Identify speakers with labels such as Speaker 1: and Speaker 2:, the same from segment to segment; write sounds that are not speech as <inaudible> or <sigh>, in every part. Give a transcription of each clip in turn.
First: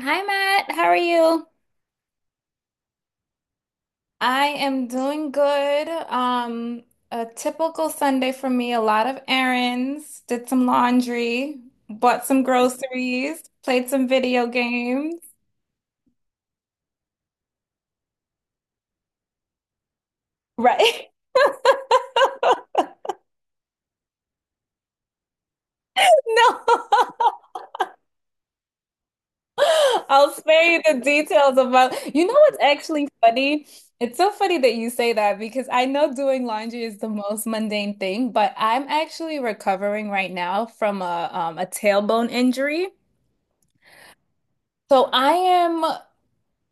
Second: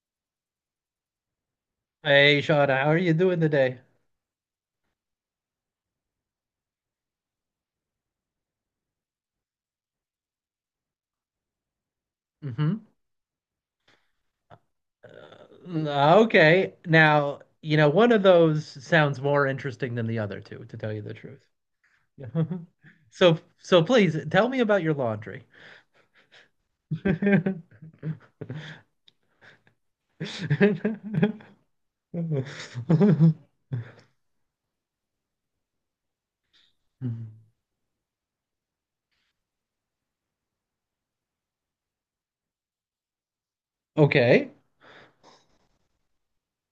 Speaker 1: Hi Matt, how are you?
Speaker 2: Hey, Shauna, how are you doing today?
Speaker 1: I am doing good. A typical Sunday for me, a lot of errands, did some laundry, bought some
Speaker 2: hmm
Speaker 1: groceries, played some video games.
Speaker 2: Okay. Now, you know, one of those sounds more interesting than the other two, to tell
Speaker 1: Right?
Speaker 2: you
Speaker 1: <laughs>
Speaker 2: the truth. Yeah. <laughs> So please tell me about your laundry.
Speaker 1: No.
Speaker 2: <laughs>
Speaker 1: <laughs> I'll spare you the details about. You know what's actually funny? It's so funny that you say that because I know doing laundry is the most mundane thing, but I'm actually recovering right now from a tailbone injury.
Speaker 2: Okay.
Speaker 1: So I am.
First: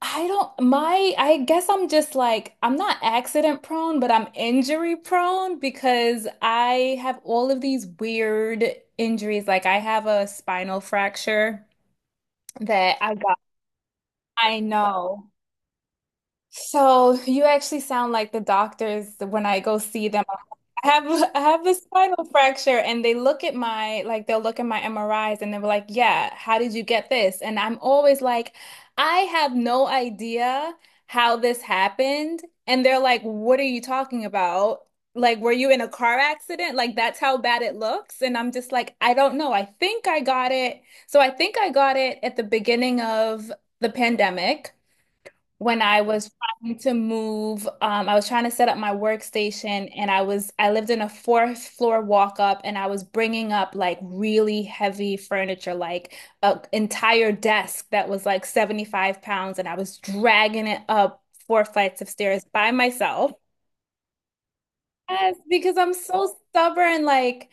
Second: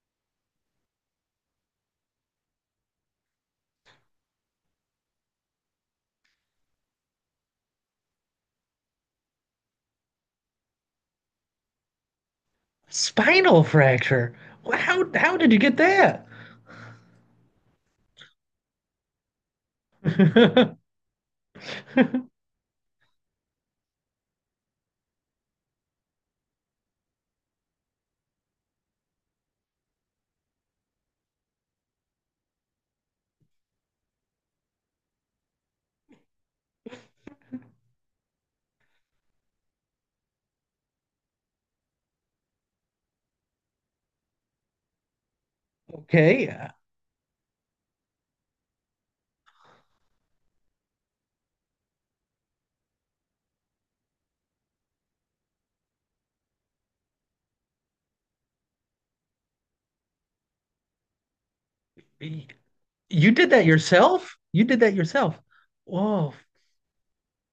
Speaker 1: I don't, my, I guess I'm just like, I'm not accident prone, but I'm injury prone because I have all of these weird injuries. Like I have a spinal fracture that I got.
Speaker 2: Spinal fracture.
Speaker 1: I
Speaker 2: Wh- How
Speaker 1: know.
Speaker 2: how did you get that?
Speaker 1: So you actually sound like the doctors when I go see them. I
Speaker 2: <laughs>
Speaker 1: have I have a spinal fracture and they look at my like they'll look at my MRIs and they were like, "Yeah, how did you get this?" And I'm always like, "I have no idea how this happened." And they're like, "What are you talking about? Like, were you in a car accident? Like that's how bad it looks." And I'm just like, "I don't know. I think I got it." So I think I got it at the beginning of the pandemic when I was
Speaker 2: Okay.
Speaker 1: trying to move. I was trying to set up my workstation and I lived in a fourth floor walk up and I was bringing up like really heavy furniture, like an entire desk that was like 75 pounds and I was dragging it up four flights of stairs
Speaker 2: Y-
Speaker 1: by
Speaker 2: You
Speaker 1: myself.
Speaker 2: did that yourself? You did that
Speaker 1: Yes,
Speaker 2: yourself.
Speaker 1: because I'm
Speaker 2: Whoa.
Speaker 1: so stubborn, like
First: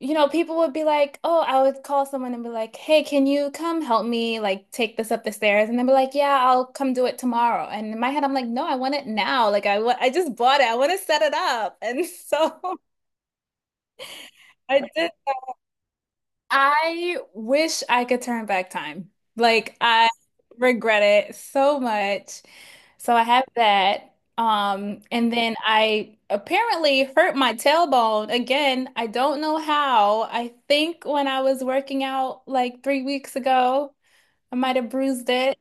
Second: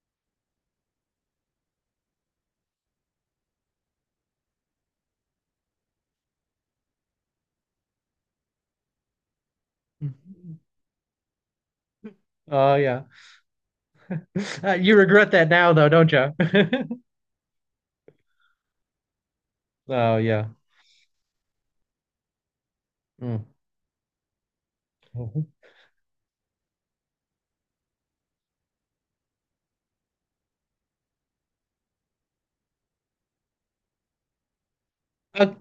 Speaker 1: you know, people would be like, oh, I would call someone and be like, hey, can you come help me like take this up the stairs? And they'd be like, yeah, I'll come do it tomorrow. And in my head, I'm like, no, I want it now. Like I just bought it. I want to set it up. And
Speaker 2: Oh
Speaker 1: so
Speaker 2: yeah. <laughs>
Speaker 1: <laughs> I
Speaker 2: You
Speaker 1: did.
Speaker 2: regret that now, though, don't you? <laughs>
Speaker 1: I wish I could turn back time. Like I
Speaker 2: Oh, yeah.
Speaker 1: regret it so much. So I have
Speaker 2: Mm.
Speaker 1: that. And
Speaker 2: Uh,
Speaker 1: then I apparently hurt my tailbone again. I don't know how. I think when I was working out like 3 weeks ago, I might have bruised it.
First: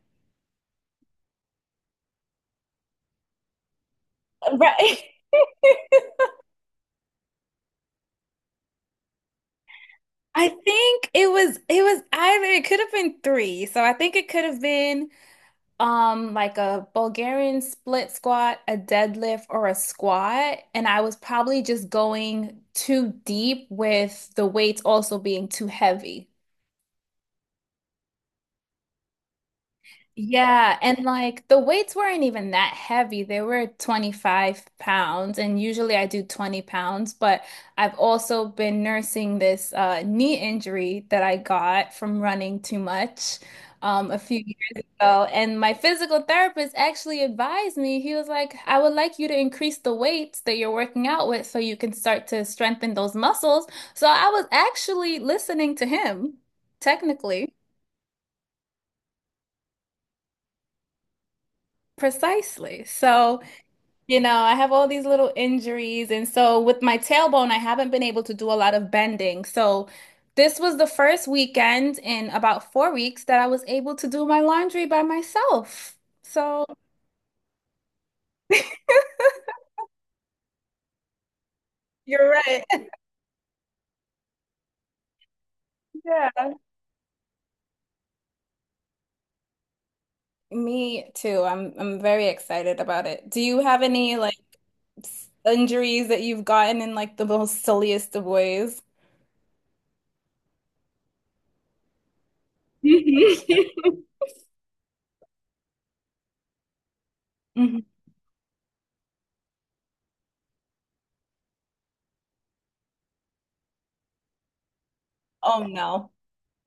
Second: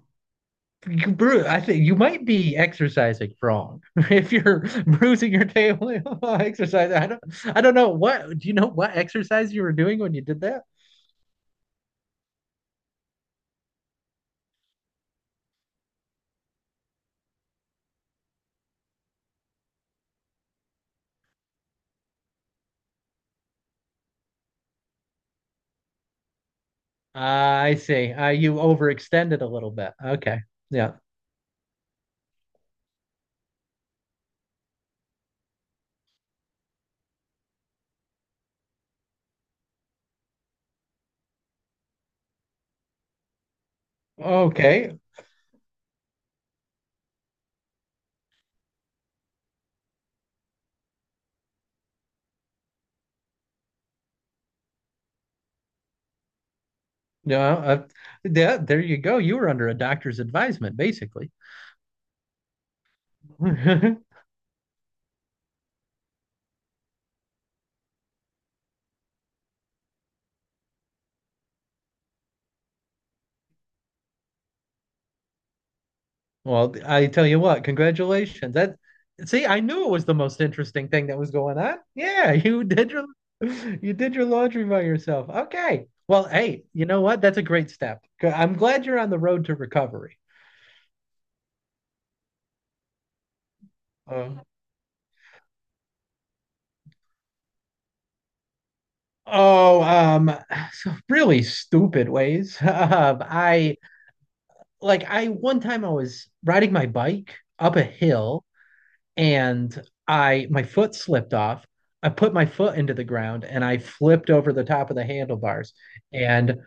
Speaker 2: you bru I think you might be exercising wrong <laughs> if you're
Speaker 1: Right.
Speaker 2: bruising
Speaker 1: <laughs>
Speaker 2: your table. <laughs> Exercise. I don't. I don't know what. Do you know what exercise you were doing when you did
Speaker 1: I
Speaker 2: that?
Speaker 1: think it was either it could have been three. So I think it could have been, like a Bulgarian split squat, a deadlift, or a squat. And I was probably just going too deep with the weights also being too heavy.
Speaker 2: Ah, I see. You overextended a little bit. Okay.
Speaker 1: Yeah,
Speaker 2: Yeah.
Speaker 1: and like the weights weren't even that heavy. They were 25 pounds, and usually I do 20 pounds, but I've also been nursing this knee injury that I got from running too much a few years
Speaker 2: Okay.
Speaker 1: ago. And my physical therapist actually advised me, he was like, I would like you to increase the weights that you're working out with so you can start to strengthen those muscles. So I was actually listening to him,
Speaker 2: No.
Speaker 1: technically.
Speaker 2: Yeah, there you go. You were under a doctor's advisement, basically.
Speaker 1: Precisely. So
Speaker 2: <laughs>
Speaker 1: you know, I have all these little injuries. And so with my tailbone, I haven't been able to do a lot of bending. So this was the first weekend in about 4 weeks that I was able to do my laundry by myself. So
Speaker 2: Well, I tell you what, congratulations. That See, I knew it was the most interesting thing that was going on.
Speaker 1: you're
Speaker 2: Yeah, <laughs>
Speaker 1: right.
Speaker 2: you did
Speaker 1: <laughs>
Speaker 2: your <laughs> you did your laundry by yourself. Okay. Well,
Speaker 1: Yeah.
Speaker 2: hey, you know what? That's a great step. I'm glad you're on the road to recovery.
Speaker 1: Me too. I'm very excited about it. Do you have any like
Speaker 2: Uh,
Speaker 1: injuries that you've gotten in like the most silliest of ways?
Speaker 2: oh, um, <sighs> so really stupid ways. <laughs>
Speaker 1: <laughs> Mhm.
Speaker 2: I like I one time I was riding my bike up a
Speaker 1: Mhm.
Speaker 2: hill and I my foot slipped off. I put my foot into the ground and I flipped over the top of the
Speaker 1: Oh
Speaker 2: handlebars
Speaker 1: no.
Speaker 2: and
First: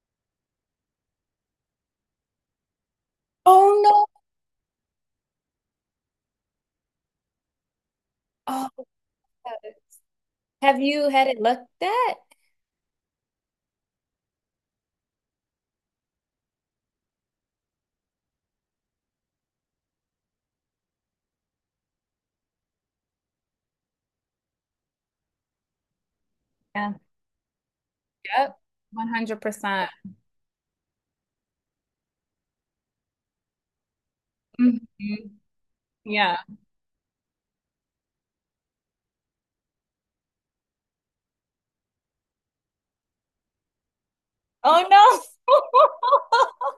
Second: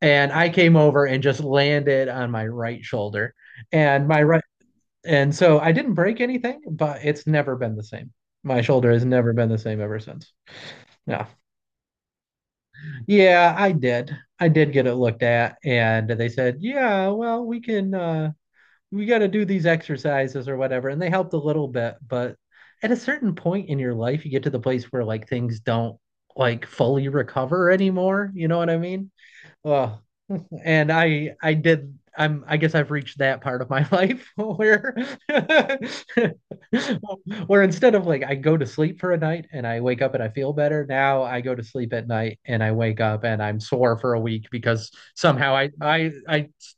Speaker 2: and I came over and just landed on my right shoulder
Speaker 1: Oh no.
Speaker 2: and my right and so I didn't break anything, but it's never been the same. My
Speaker 1: Oh,
Speaker 2: shoulder has never been the
Speaker 1: God.
Speaker 2: same ever since.
Speaker 1: Have you had
Speaker 2: Yeah.
Speaker 1: it looked at?
Speaker 2: Yeah, I did. I did get it looked at and they said, "Yeah, well, we can we got to do these exercises or whatever," and they helped a little bit, but at a certain point in your life you get to the place where like things don't like
Speaker 1: Yeah.
Speaker 2: fully recover anymore, you
Speaker 1: Yep,
Speaker 2: know what I mean?
Speaker 1: 100% percent.
Speaker 2: Well, and I did. I'm I Guess I've reached that part of my life where
Speaker 1: Mhm.
Speaker 2: <laughs>
Speaker 1: Yeah.
Speaker 2: where instead of like I go to sleep for a night and I wake up and I feel better, now I go to sleep at night and I wake up and I'm sore for a week
Speaker 1: Oh
Speaker 2: because somehow
Speaker 1: no. <laughs>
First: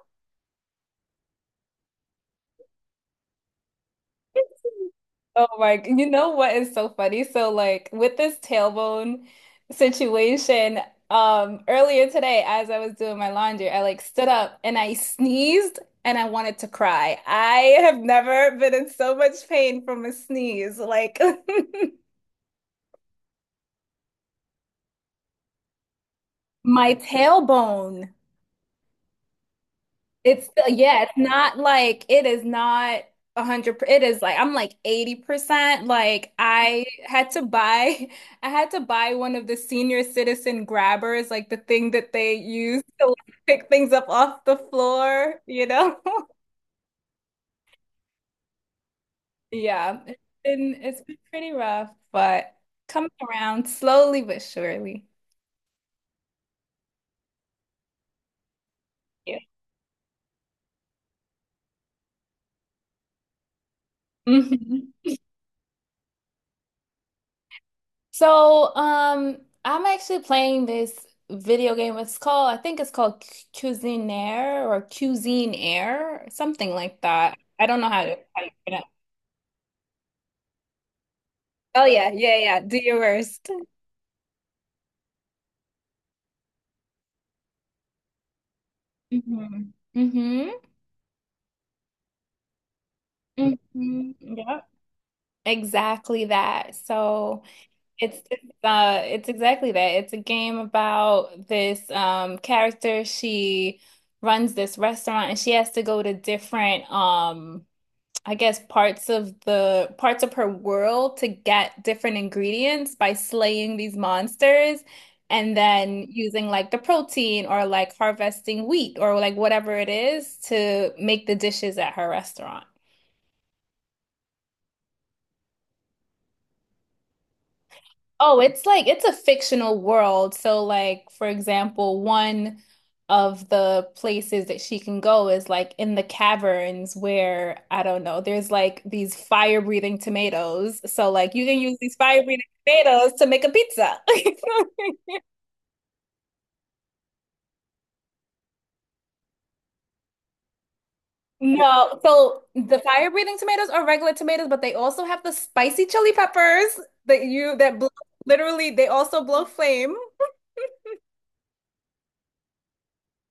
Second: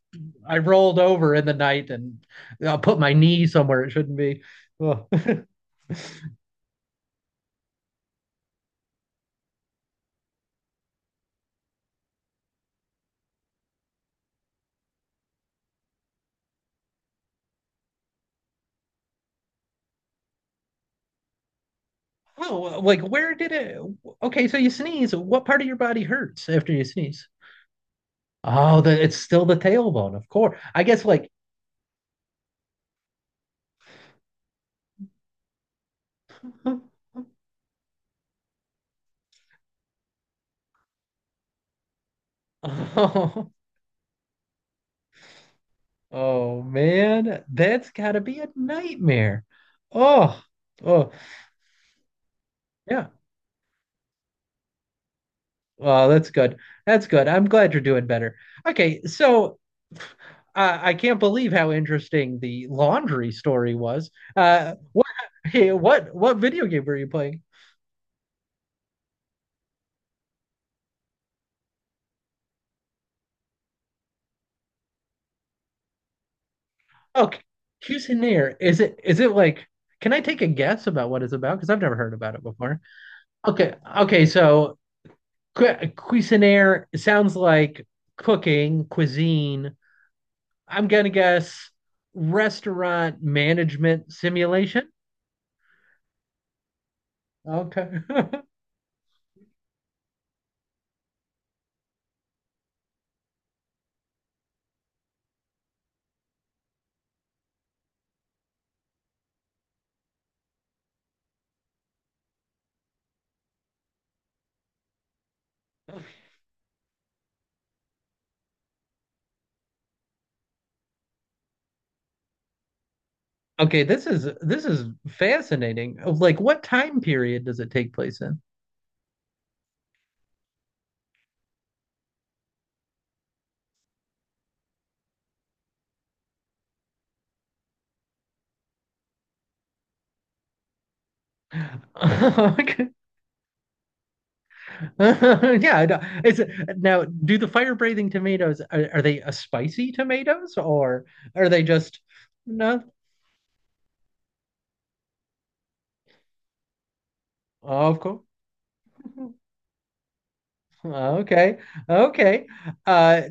Speaker 2: I rolled over in the night and I put my knee somewhere it shouldn't be. Oh.
Speaker 1: You know what is so funny? So like with this tailbone situation, earlier today as I was doing my laundry, I like stood up and I sneezed and I wanted to cry. I have never been in so much pain from a sneeze. Like <laughs>
Speaker 2: <laughs> Oh, like where did it? Okay, so you sneeze. What part of your body hurts after you
Speaker 1: my
Speaker 2: sneeze?
Speaker 1: tailbone.
Speaker 2: Oh, the it's still the tailbone, of
Speaker 1: It's
Speaker 2: course. I
Speaker 1: yeah,
Speaker 2: guess
Speaker 1: it's
Speaker 2: like
Speaker 1: not like it is not 100%. It is like I'm like 80%. Like I
Speaker 2: <laughs>
Speaker 1: had to buy, <laughs> I had to buy one of the senior citizen grabbers, like the thing that they use to like,
Speaker 2: oh,
Speaker 1: pick things up off the floor, you know? <laughs>
Speaker 2: oh man, that's gotta be a nightmare.
Speaker 1: Yeah,
Speaker 2: Oh,
Speaker 1: it's
Speaker 2: oh
Speaker 1: been pretty rough, but
Speaker 2: yeah.
Speaker 1: coming around slowly but surely.
Speaker 2: Well, that's good. That's good. I'm glad you're doing better. Okay,
Speaker 1: Yeah.
Speaker 2: so I can't believe how interesting the laundry story was.
Speaker 1: Hmm.
Speaker 2: What, <laughs> hey, what video game were you playing?
Speaker 1: So, I'm actually playing this video game. It's called, I think it's called Cuisinaire or Cuisine Air, something like that.
Speaker 2: Okay,
Speaker 1: I don't know how to, how you
Speaker 2: Cuisinaire.
Speaker 1: pronounce it.
Speaker 2: Is it like? Can I take a guess about what it's about? Because I've
Speaker 1: Oh
Speaker 2: never
Speaker 1: yeah,
Speaker 2: heard about
Speaker 1: yeah,
Speaker 2: it
Speaker 1: yeah. Do
Speaker 2: before.
Speaker 1: your worst.
Speaker 2: Okay, okay. So Cuisinaire sounds like cooking, cuisine.
Speaker 1: Mm-hmm. Mm-hmm.
Speaker 2: I'm gonna guess restaurant
Speaker 1: Hmm.
Speaker 2: management
Speaker 1: Yep.
Speaker 2: simulation.
Speaker 1: Exactly that. So
Speaker 2: Okay.
Speaker 1: it's it's exactly that. It's a game about this character. She runs this restaurant and she has to go to different, I guess, parts of her world to get different ingredients by slaying these monsters and then
Speaker 2: <laughs>
Speaker 1: using like the protein or like harvesting wheat or like whatever it is to make the dishes at her restaurant.
Speaker 2: Okay, this is fascinating. Like, what time period does it take place
Speaker 1: Oh,
Speaker 2: in?
Speaker 1: it's like it's a fictional world. So like for example, one of the places that she can go is like in the caverns where I don't know, there's like these fire-breathing tomatoes. So like you can use these fire-breathing
Speaker 2: <laughs> Okay.
Speaker 1: tomatoes to make a pizza. <laughs>
Speaker 2: <laughs> Yeah, I know. It's now. Do the fire breathing tomatoes Are they a spicy tomatoes or are they
Speaker 1: No,
Speaker 2: just
Speaker 1: so the
Speaker 2: no?
Speaker 1: fire-breathing tomatoes are regular tomatoes, but they also have the spicy chili peppers that you that blow,
Speaker 2: Oh, of course.
Speaker 1: literally they also blow flame.
Speaker 2: Okay, okay. Uh,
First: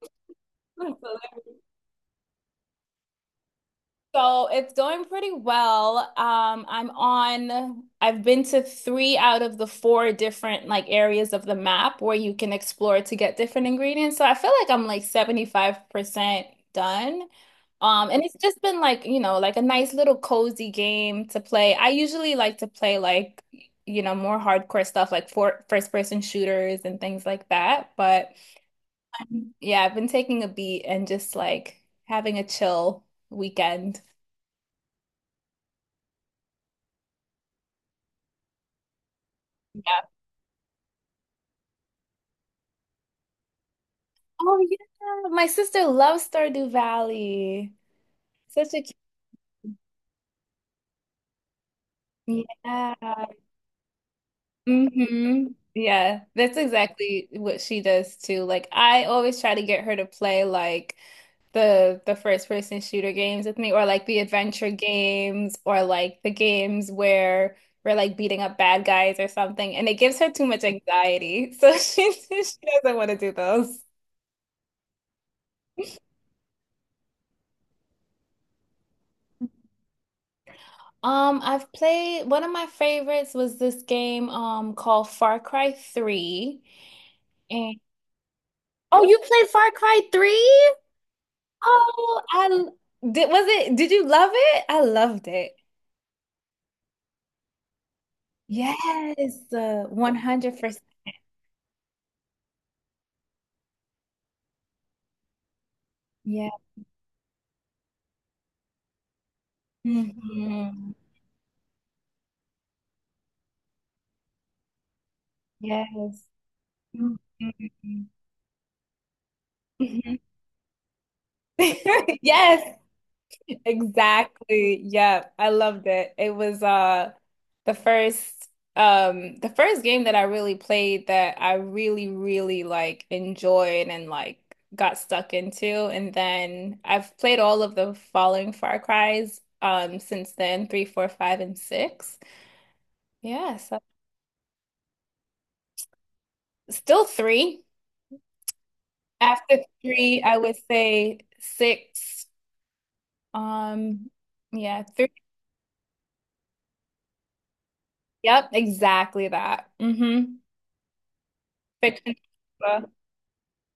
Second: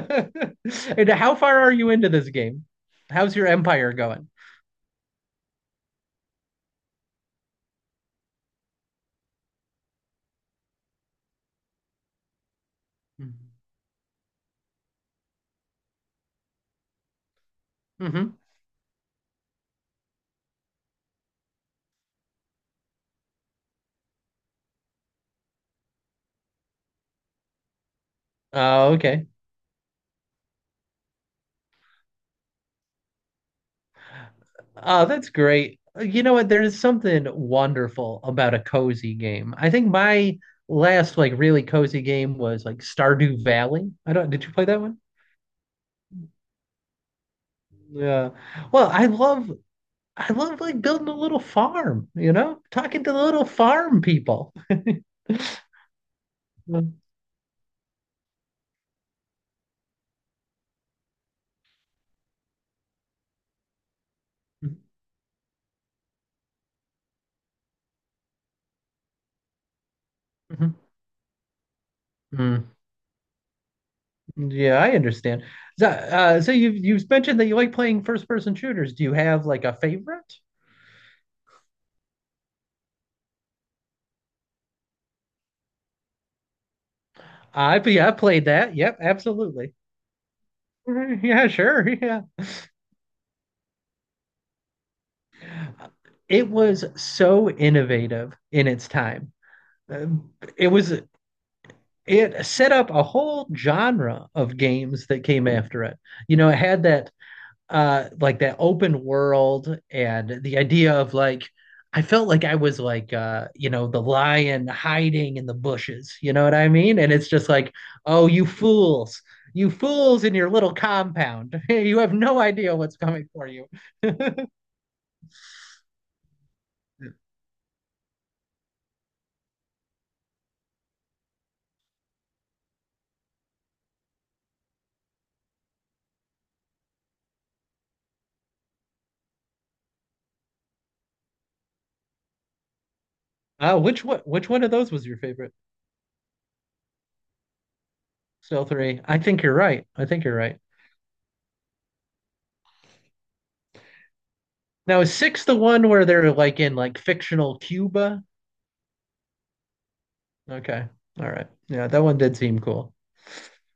Speaker 2: <laughs> and how
Speaker 1: <laughs>
Speaker 2: far are you into this game? How's your empire going?
Speaker 1: So it's going pretty well. I've been to three out of the four different like areas of the map where you can explore to get different ingredients. So I feel like I'm like 75% done. And
Speaker 2: Mm-hmm.
Speaker 1: it's just been like, you know, like a nice little cozy game to play. I usually like to play like, you know, more hardcore stuff like for first person shooters and things like that. But
Speaker 2: Oh, okay.
Speaker 1: yeah, I've been taking a beat and just like having a chill weekend.
Speaker 2: Oh, that's great. You know what? There is something wonderful about a cozy game. I think my last like really cozy game was like Stardew Valley. I don't, did you play
Speaker 1: Oh
Speaker 2: that one?
Speaker 1: yeah, my sister loves Stardew Valley.
Speaker 2: Yeah.
Speaker 1: Such a
Speaker 2: Well, I love like building a little farm, you
Speaker 1: cute,
Speaker 2: know?
Speaker 1: yeah.
Speaker 2: Talking to the little farm people.
Speaker 1: Hmm. Yeah, that's
Speaker 2: Mhm.
Speaker 1: exactly what she does too. Like I always try to get her to play like the first person shooter games with me or like the adventure games or like the games where we're like beating up bad guys or something and it gives her too much
Speaker 2: Mhm.
Speaker 1: anxiety. <laughs> So she
Speaker 2: Mm.
Speaker 1: doesn't want to do those.
Speaker 2: Yeah, I understand. So, so you've mentioned that you like playing first person shooters. Do you have like a favorite?
Speaker 1: I've played one of my favorites was this game called Far Cry 3.
Speaker 2: I
Speaker 1: And
Speaker 2: Yeah, I played that. Yep,
Speaker 1: oh, you played Far
Speaker 2: absolutely.
Speaker 1: Cry 3?
Speaker 2: <laughs> Yeah, sure.
Speaker 1: Oh,
Speaker 2: Yeah.
Speaker 1: I l- did you love it? I loved it.
Speaker 2: It was so innovative in
Speaker 1: Yes,
Speaker 2: its time. Um, It
Speaker 1: 100%.
Speaker 2: was it set up a whole genre of games that came after it. You know,
Speaker 1: Yeah.
Speaker 2: it had that like that open world and the idea
Speaker 1: Mhm.
Speaker 2: of like I felt like I was like you know, the lion hiding in the bushes,
Speaker 1: Yes.
Speaker 2: you know what I mean? And
Speaker 1: Mhm.
Speaker 2: it's just like, "Oh, you fools. You
Speaker 1: Mhm.
Speaker 2: fools in your little compound. <laughs> You have
Speaker 1: <laughs>
Speaker 2: no
Speaker 1: Yes,
Speaker 2: idea what's coming for you."
Speaker 1: exactly. Yeah, I loved it. It was the first the first game that I really played that I really really like enjoyed and like got stuck into, and then I've played all of the following Far Cries since then, three, four, five, and six. Yeah, so
Speaker 2: Which one of those was your favorite?
Speaker 1: still three.
Speaker 2: Still three. I think you're
Speaker 1: After
Speaker 2: right. I
Speaker 1: three,
Speaker 2: think you're
Speaker 1: I would
Speaker 2: right.
Speaker 1: say six. Um yeah,
Speaker 2: Now
Speaker 1: three.
Speaker 2: is six the one where they're like in like fictional Cuba?
Speaker 1: Yep, exactly that. Mm-hmm.
Speaker 2: Okay. All right. Yeah, that
Speaker 1: Fiction.
Speaker 2: one did seem cool.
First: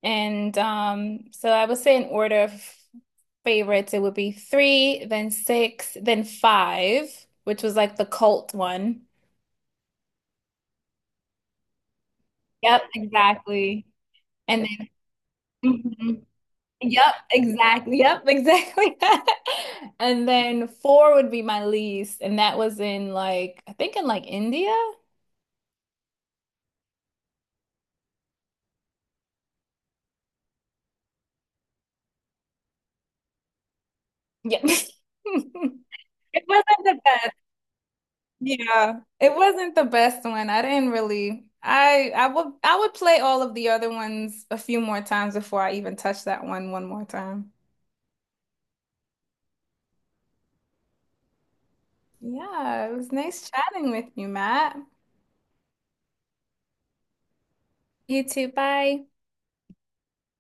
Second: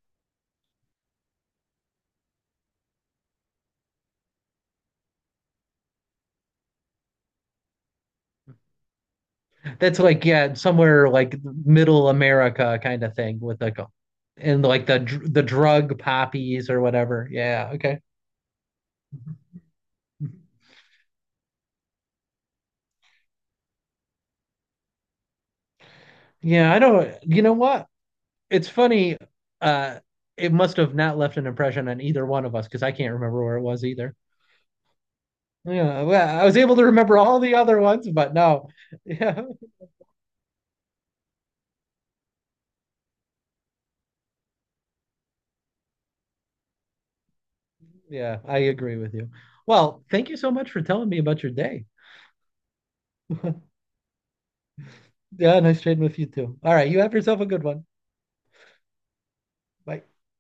Speaker 1: And so I would say in order of favorites, it would be three, then six, then five, which was like the cult one.
Speaker 2: That's like yeah, somewhere like middle America
Speaker 1: Yep,
Speaker 2: kind of thing with like
Speaker 1: exactly.
Speaker 2: a, and
Speaker 1: And
Speaker 2: like
Speaker 1: then,
Speaker 2: the the drug
Speaker 1: mhm.
Speaker 2: poppies or
Speaker 1: Yep,
Speaker 2: whatever. Yeah,
Speaker 1: exactly.
Speaker 2: okay.
Speaker 1: Yep, exactly. <laughs> And then four would be my least, and that was in like I think in like India.
Speaker 2: Yeah, I don't, you know what? It's funny, uh it must have not left an impression on either one of us because I can't remember where it was either.
Speaker 1: Yep. <laughs>
Speaker 2: Yeah, well,
Speaker 1: It
Speaker 2: I was able
Speaker 1: wasn't
Speaker 2: to
Speaker 1: the
Speaker 2: remember
Speaker 1: best.
Speaker 2: all the other ones, but no.
Speaker 1: Yeah,
Speaker 2: <laughs>
Speaker 1: it
Speaker 2: Yeah.
Speaker 1: wasn't the best one. I didn't really. I would play all of the other ones a few more times before I even touch that one one more time.
Speaker 2: Yeah, I agree with you. Well, thank you so much for telling me about your day.
Speaker 1: Yeah, it was nice
Speaker 2: <laughs>
Speaker 1: chatting with you, Matt.
Speaker 2: Yeah, nice trading with you too. All right, you have yourself a good one.
Speaker 1: You too. Bye.
Speaker 2: Bye.